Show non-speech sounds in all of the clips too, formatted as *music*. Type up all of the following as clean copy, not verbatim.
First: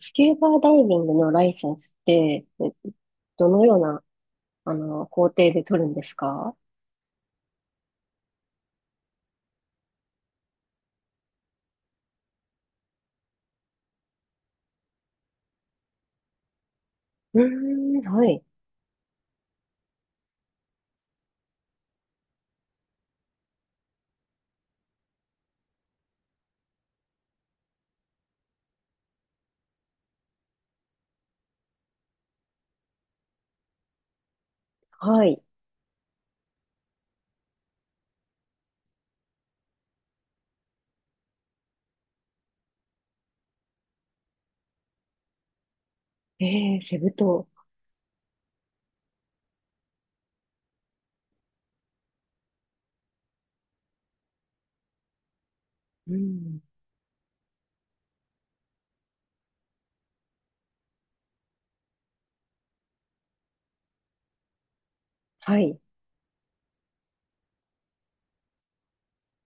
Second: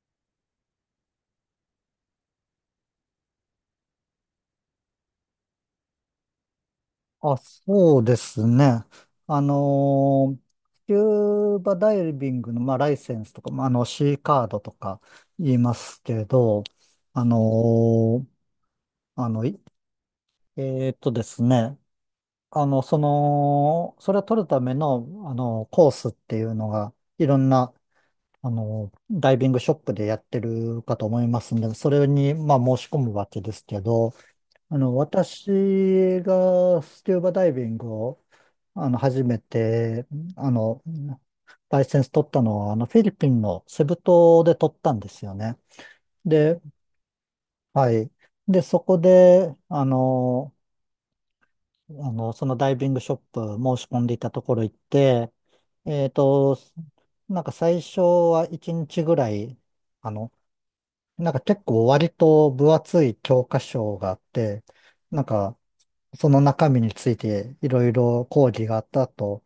スキューバダイビングのライセンスって、どのような、工程で取るんですか？あ、そうですね。あのースキューバダイビングの、まあ、ライセンスとか、まあ、C カードとか言いますけど、あのうーん、ーはい、あの、いえーっとですね、それを取るための、コースっていうのが、いろんな、ダイビングショップでやってるかと思いますんで、それに、まあ、申し込むわけですけど、はい。私がスキューバダイビングを初めて、あの、ライセンス取ったのは、フィリピンのセブ島で取ったんですよね。で、えー、セブ島。はい。で、そこで、そのダイビングショップ申し込んでいたところ行って、えっうと、ん、なんか最初は1日ぐらい、あの、なんか結構割と分厚い教科書があって、なんかはい。その中身についていろいろ講義があった後、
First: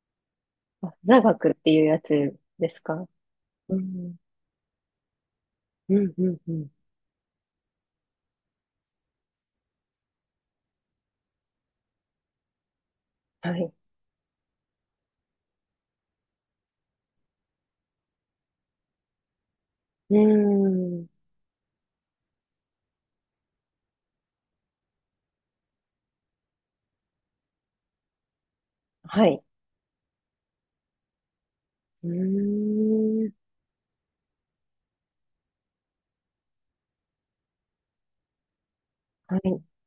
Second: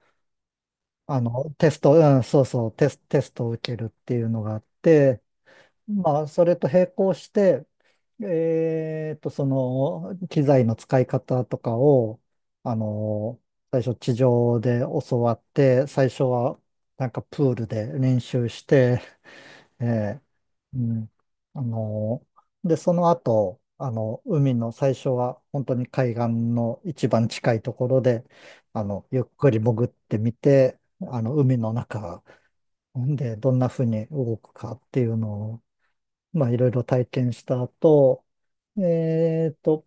あ、座学っテてスいうト、やうん、つそうそでう、すか？テストを受うけるってん、いうのがあって、うん、まあ、うん、そうれとん。並行して、機材の使い方とかを、あの、はい。最初地上で教わって、最初はなんかプールで練習して、えうーえ、うん、ん。あの、で、その後、海の最初は本当に海岸の一番近いところで、ゆっはい。くり潜ってみて、海のう中ほんーん、でどんな風に動くかっていうのを、まあ、いろいろ体験した後、はえーい、と、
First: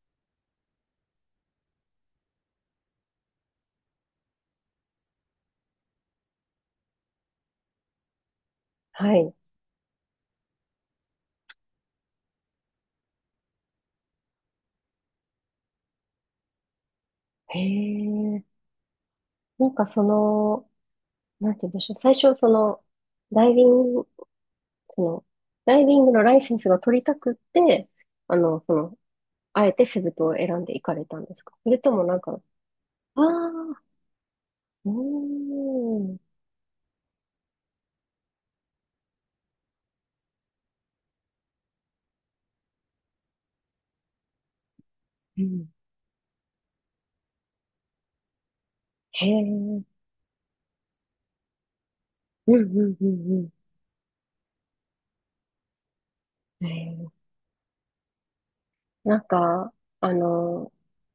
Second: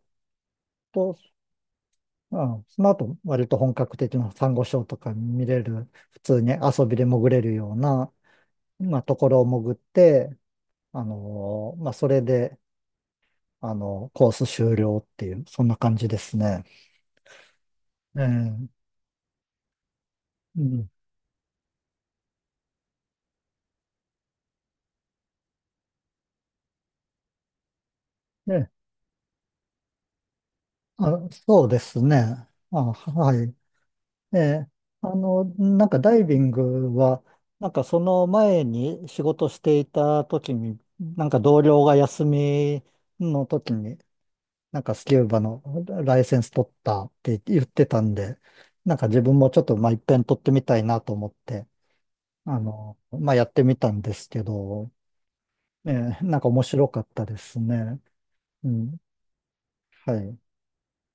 と、うん、その後、割と本格的なサンゴ礁とか見れる、普通に遊びで潜れるような、まあ、はとこい。ろを潜って、まあ、それで、コース終了っていう、そんな感じですね。へええ、え、なんかそうの、ん。なんて言うんでしょう。最初、その、ダイビングその、ダイビングのライセンスが取りたくって、え、その、あえてセブ島を選んで行かれたんあ、ですか？そうそでれとすもなんか、ね。あ、あはい。あ、えうーなんかダん、イビングは、なんかその前に仕事していた時に、なんか同僚が休みの時に、なんかスキューバうのん、ライセンス取ったって言ってたんで、なんか自へ分え、もちょっと、うまあ、ん一遍取ってみたいなと思って、うんまあ、うやんってみたんですけど、ええ、なんか面うん。白へかっえ、たですね。うん。なんか、あはい。の、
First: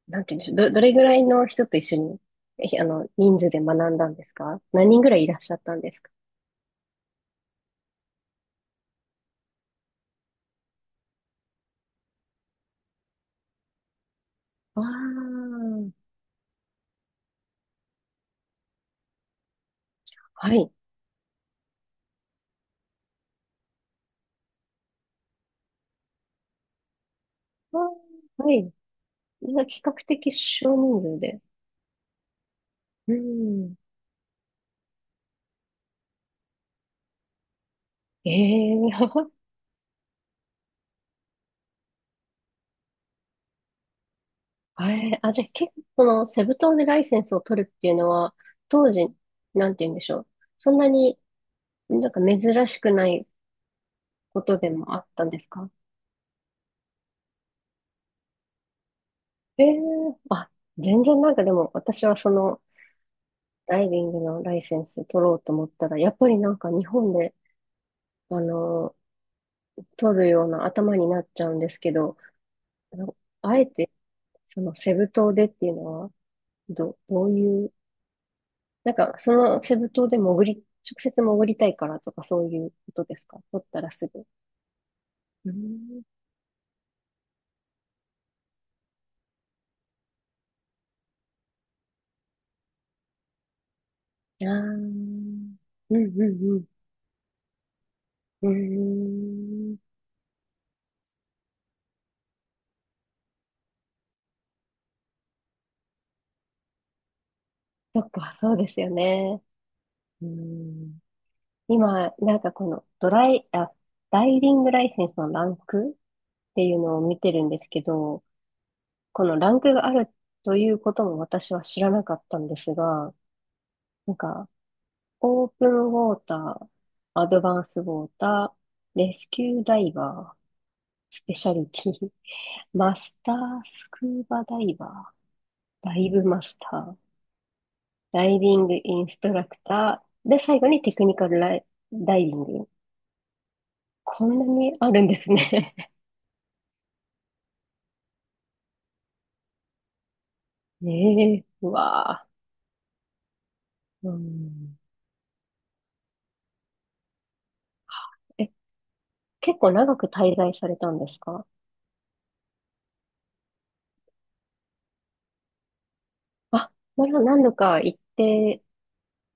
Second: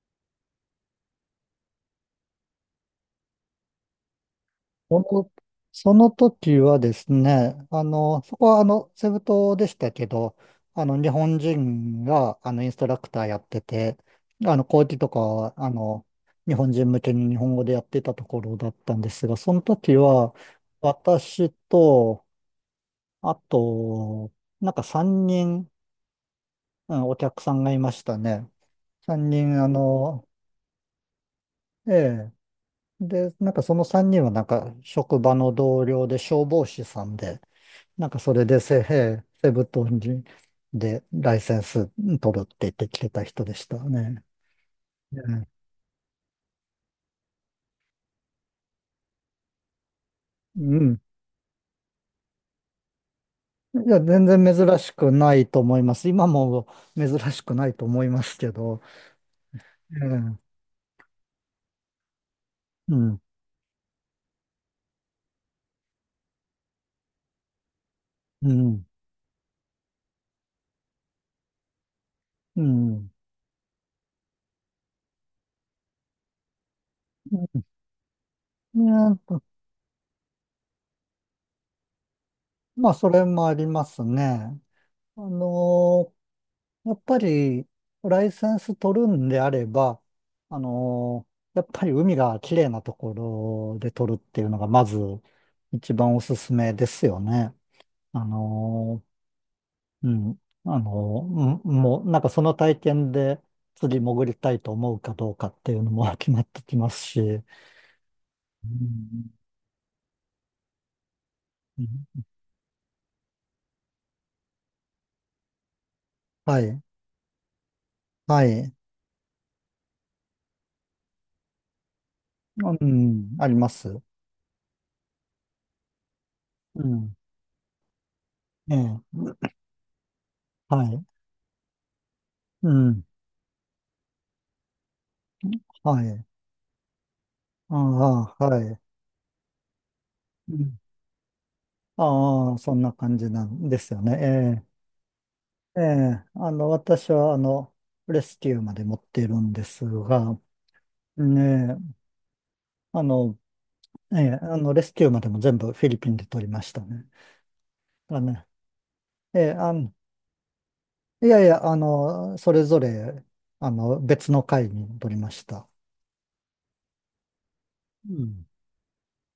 なんていうんでしょう、どれぐらいの人と一緒に、えひあの、人数で学んだんですか？何そ人ぐらいいの、らっしゃったんでそすのか？時はですね、そこはセブ島でしたけど、日本人が、インストラクターやってて、ああ講義とかは、ー、日本人向けに日本語でやってたところだったんですが、その時は、はい。私と、あと、なんか3人、うん、お客さんがあいましたーね。はい。3みん人、な比較的少人数で。ええ、うで、なんかそん。の3人はなんか職場の同僚で消防士さんで、なんかえそれでえ。 *laughs* セブ島でライセンス取るって言ってきてた人でしたね。じゃね。あ結構、その、セブ島でライセンスを取るっていうのは、当時、なんて言うんでしょう。そうんなん。になんか珍しくないいや、全こ然とで珍しもあっくたんなでいすとか？思います。今も珍しくないと思いますけど。ええ、あ、ええ。全然なんかでも、私はその、うん。ダイビングのライセンス取ろうと思ったら、やっぱりなんか日本で、あうん。の、取るような頭になっちゃうんですけど、うん。うあん。のあえて、その、セブ島でっていうのは、どううん。いうなんか、そね。のセブ島で潜り、直接潜りたいからとかそういうまこあ、とそでれすか？もあ取りったまらすすぐ。ね。あうん。のやっぱり、ライセンス取るんであれば、やっぱり海が綺麗なところで取るっていああ、うのが、うまずん一う番おんすすうん。めですよね。あうーのん。うん。あのうん、もう、なんかその体験で釣り潜りたいと思うかどうかっていうのも *laughs* 決まってきますし。うそっか、そうですよん。ね。うん。う今、ん。なんかこのドライ、あ、ダイビングライセンスのランクっはていうい。のを見てるんですけど、はい。このランクがあるということも私は知らなかったんですうが、ん。あります。なんかオープンウォーター、うん。アドバンスウォータえー、レえ。スキューダイバー、はい。スペシャリティ、うマん。スタースクーバダイバー、ダはイブい。マスター、あダイあ、ビはングい。インストラクター、で、う最後ん。にテクニカルダイビンああ、グ。そんな感じなんですよこんなね。にあるんですね。ええ、ええ、私は、レスキューまで持っているんですが、*laughs* ねえ、うねえ、わあ。あの、うええ、ん。レスキューまでも全部フィリピンで取りましたね。だね、え、ええ、結構長く滞在されたんですいやいか？や、それぞれ、別の会に取りました。あ、なら何度か行っうん。て、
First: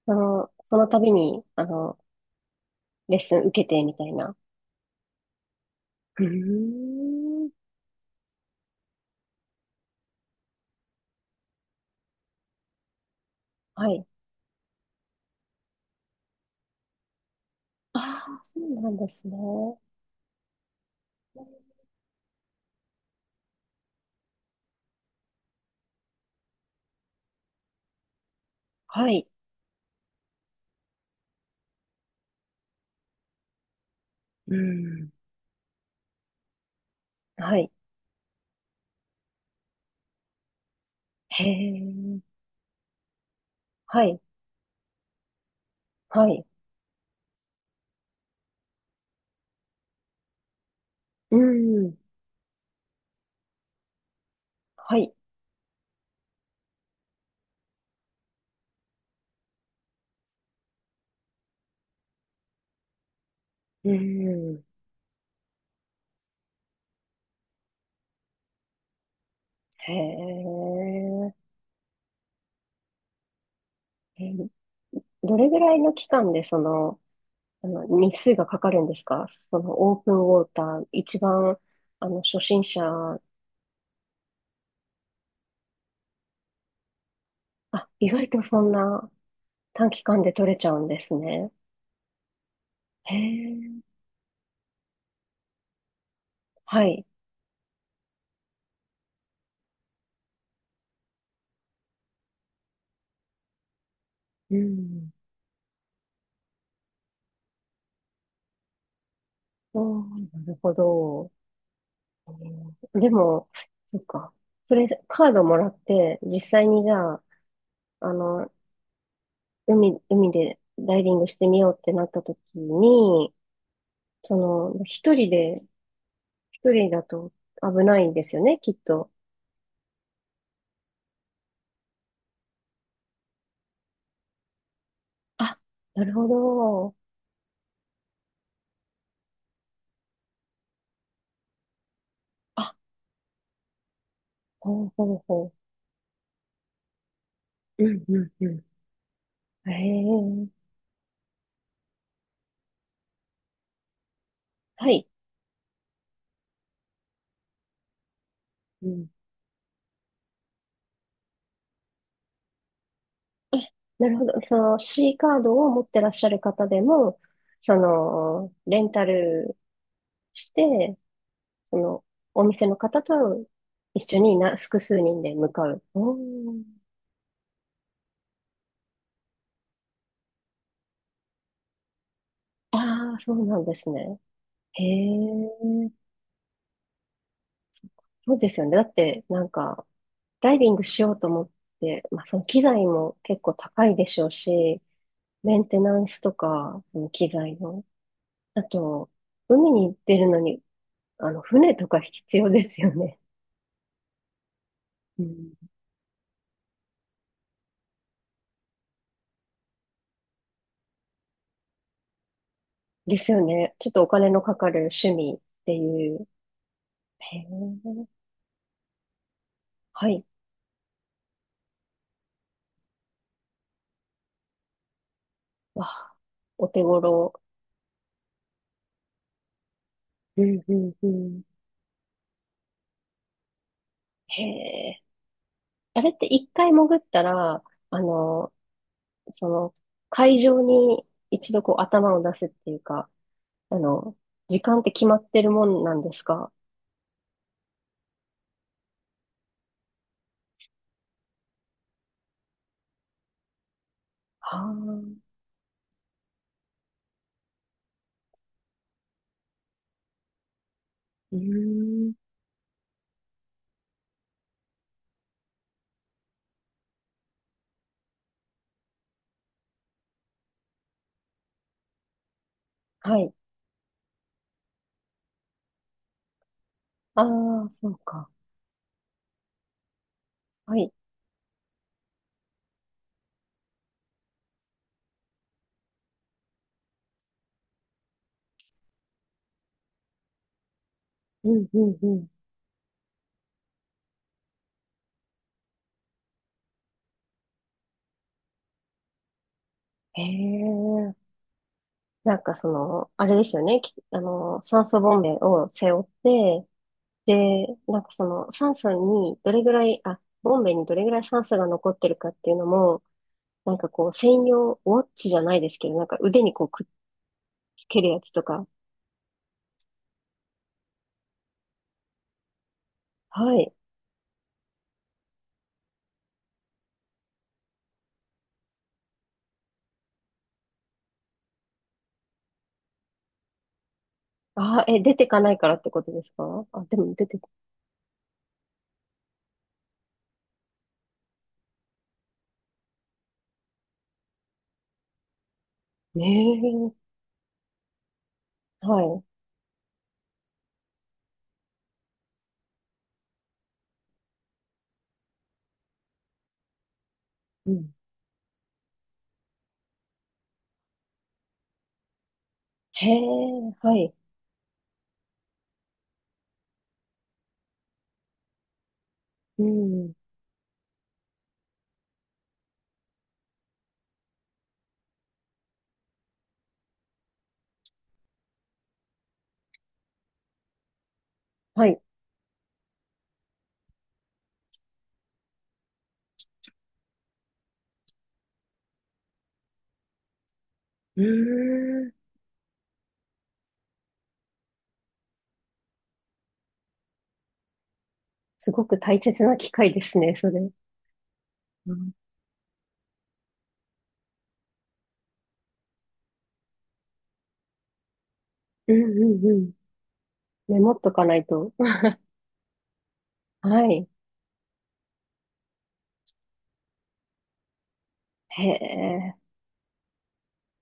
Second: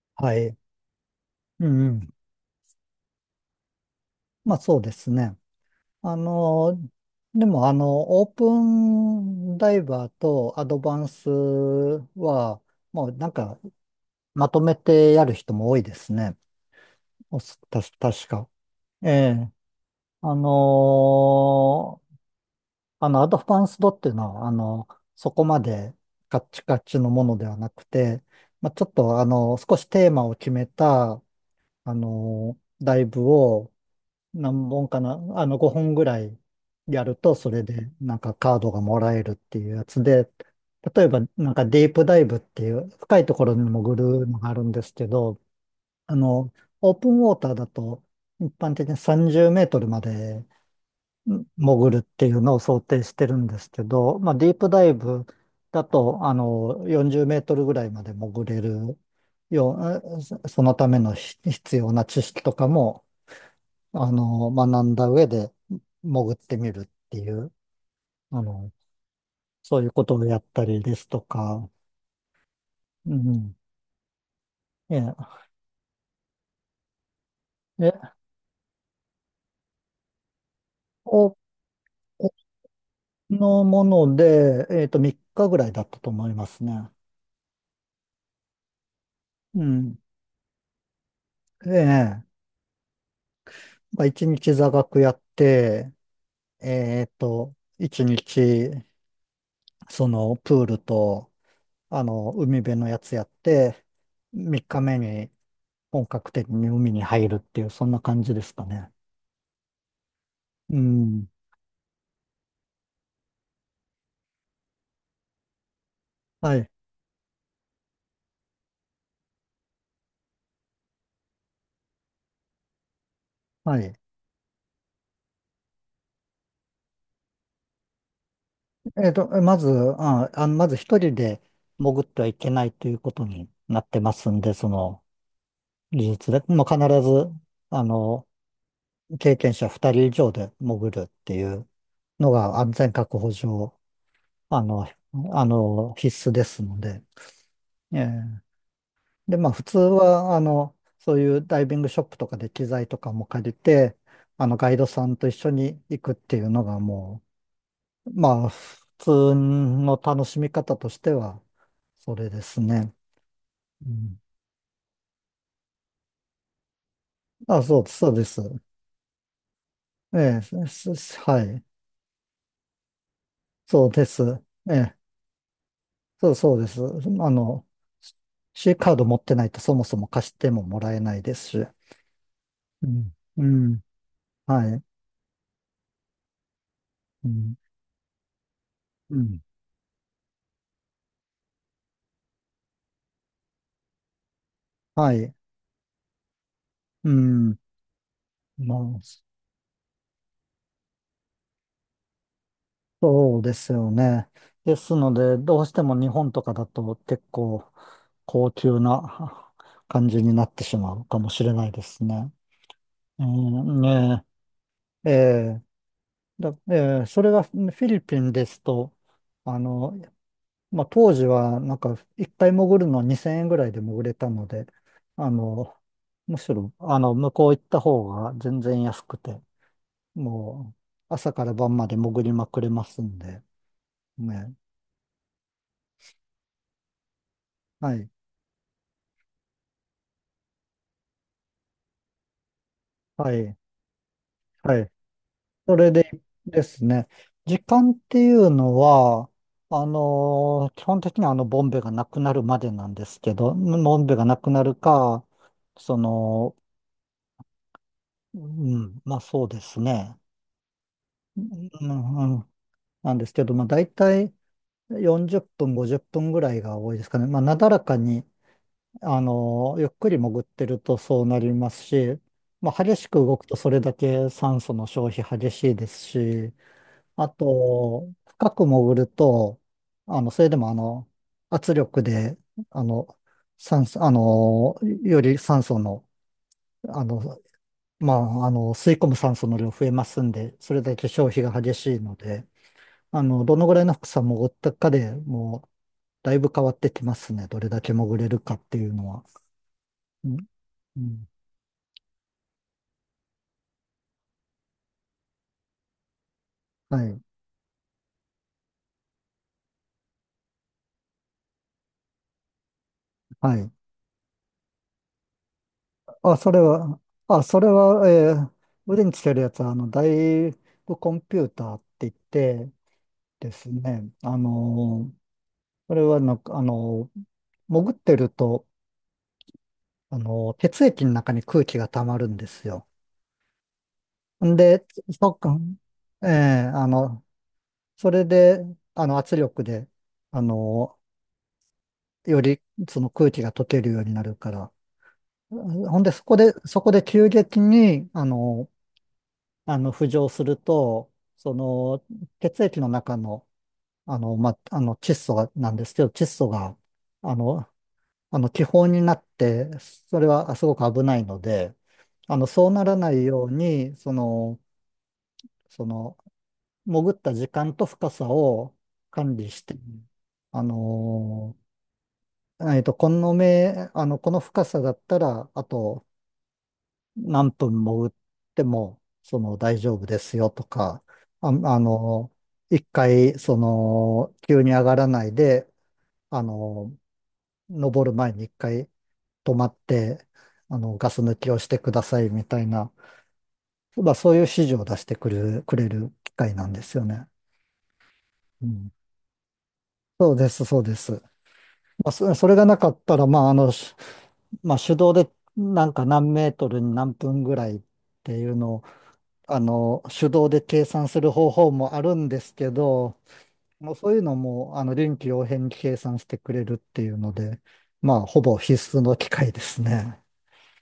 あはの、い。その度に、あうん。うの、ん。レッスン受けてみたいな。まあ、そうですね。あうの、でーん。もオープンダイバーとアドバンスは、もうなんかはい。まとめてやる人も多いですね。おす、たし、あ確あ、か。そうなんでえすね。え。あのーアドバンスドっていうのは、そこまでカッチカチのものではなくて、まあ、ちょっはと、い。少しテーマを決めた、ライブをうー何本かん。な、5本ぐらいやると、そはれい。で、なんかカードがもらえるっていうやつで、例えば、へなんかディープダえ。イブっていう、深いところに潜はい。るのがあるんですけど、あはい。の、オープンウォーターだと、一般的に30メートルまでうー潜るん。っていうのを想定してるんですけど、まあ、ディープダイはい。ブだと、40メートルぐらいまで潜れるよう、そのための必要な知識とかも、うーん。学んだ上で潜ってみるっていう、あの、そういうへことをやったりですとえ。か、うん。えー、えどれぐらいの期間でその、あの、え、え、日数がかかるんですか？そのオープンウォーター、一お、お番、あの、初心者、のもので、3日ぐらいだったと思いますね。あ、意外とそんなう短ん。期間で取れちゃうんですね。ええ。へえ。まあ、一日座学やって、はい。一日、プールと、海辺のやつやって、う三日目ん。に本格的に海に入るっていう、そんな感じですかね。おー、なるほうん。ど。でも、そっか。それ、カードもらって、実は際い。にじゃあ、あの、海でダイビングしてみようってなった時に、はい。その、一人だと危ないんですよね、きっと。まず、まず一人で潜ってはいけないということになってますんで、あ、な技るほ術で、もう必ど。ず、あの、経験者二人以上で潜るっていう、のが安あ、全確保上、あほの、うほうほ必須ですので。う。うえんえ、うんうん。で、まあ、普へ通は、え、そういうダイビングショップとかで機材とかも借りて、ガイドはさい。んと一緒に行くっていうのがもう、まあ、普うん。通の楽しみ方としては、それですね。うなるん、ほど。その C カードを持ってらっしゃる方でも、あ、そそうです、そうでの、す。レンタルええ、して、はい。その、お店の方とそうで一緒にす。な、え複え、数人で向かう。おそう、そうー。です。C カード持ってないとそもそも貸してももらえないですし。うん。ああ、そううなんでん。すね。はへい。え、うん。そうですよね。だっうて、ん。なんか、ダイビングしようと思って、まあ、その機材も結構高いでしょうし、はい。メンテナンスとか、そのう機材ん。の。あまあ、と、海に出るのに、あの、船とか必要ですよね。そうですよね。ですのうで、ん。どうしても日本とかだと結構高級な感じになってしまうかもしれないですね。でえすよね。ーちょっとおね金のかかるえ、趣味っえーていう。だ、ええ、それへがえ、フィリピンですと、あの、はい。まあ、当時はなんか一回潜るの2000円ぐらいで潜れたので、あの、わあ、むしおろ、手向頃。こう行った方が全然安くて、うんもうんうう、朝かん。ら晩まで潜りまくれますんで、へね。え。あれって一回潜ったら、はあい。の、その、海上に一度こう頭を出すっていうか、はい。あの、時は間っい。て決まってるもそんれなんでですか？ですね、時間っていうのは、基本的にはボンベがなくなるまでなんですけど、ボンベがなくはなるか、あ。その、うん、まあ、そうですね。ううん、ーん。うん、なんですけど、まあ大体40分、50分ぐらいが多いですかね。まあ、なだらかに、ゆっくり潜ってるとそうなりますし、まあ、激しはくい。動くとそれだけ酸素の消費激しいですし、あああ、そうと、か。深く潜ると、それでもはい。圧力で、あの、酸素、あの、より酸素の、あの、吸い込む酸素の量増えますんで、それだけ消費うがん激うしんいうのん。で、どのぐらいの深さ潜ったかでもう、だいぶ変わってきますね。どれだけ潜れるかっていうのは。へうん。うえ。ん。なんかその、あれですよね。きあの、酸素ボンベを背負って、はい。で、なんかその、酸素にどれぐらい、あ、ボンベにどれぐらい酸素が残ってるかっていうのも、はい。なんかこう、専用、ウォッチじゃないですけど、なんかあ、腕そにれこうくっは、あ、それつけるは、やつえとーか。腕につけるやつは、大部コンピューターって言ってではすい。ね、それはなんか、潜ってると、血液の中に空気が溜まるんですよ。んで、あー、え、出てそっかなか、いからってことでええ、すか？あ、あでもの、出て、それで、圧力で、あのより、その空気が溶けるようになるから、ほんで、そこで、そこねで急激に、え、はい。浮上すると、血液の中の、窒素が、なんですけど、窒素が、あの、うん。気泡になって、それはすごく危ないので、そうならへないようえ、に、はい。その、潜った時間と深さを管理しうて、ん。あの、えっと、この目、あの、この深さだったら、あと、何分潜っても、大丈夫ですよとか、あ、あはい。の、一回、急に上がらないで、あの、登る前に一回止まって、ガスう抜きをしてくだーん。さいみたいな、まあ、そういう指示を出してくる、くれる機会なんですよね。うすごん、く大切な機会ですそうね、でそす、れ。そうです。まうあ、ん、それがなかったら、まあ、まあ、手動でなんか何メートルに何分ぐらいっていうのをうん、うんうん。手動でメ計モっ算とすかるない方法と。もあるんですけど、*laughs* はもうい。そういうのも、臨機応変に計算してくれるっていうので、まあ、ほぼへ必須の機え。械ですね。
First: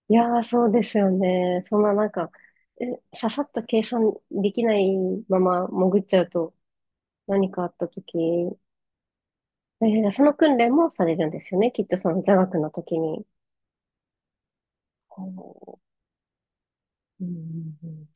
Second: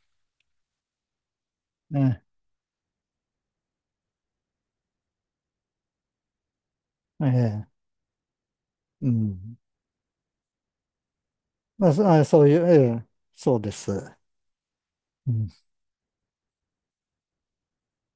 いやー、そうですよね。そんななんね、か、えささっと計算できないまま潜っちゃうと、え何かあえ、った時、うん。じゃあその訓練もされるんですよね？きまっあ、とそそのあ座そうい学う、のえ時え、に。そうです。うん。こううんうんうん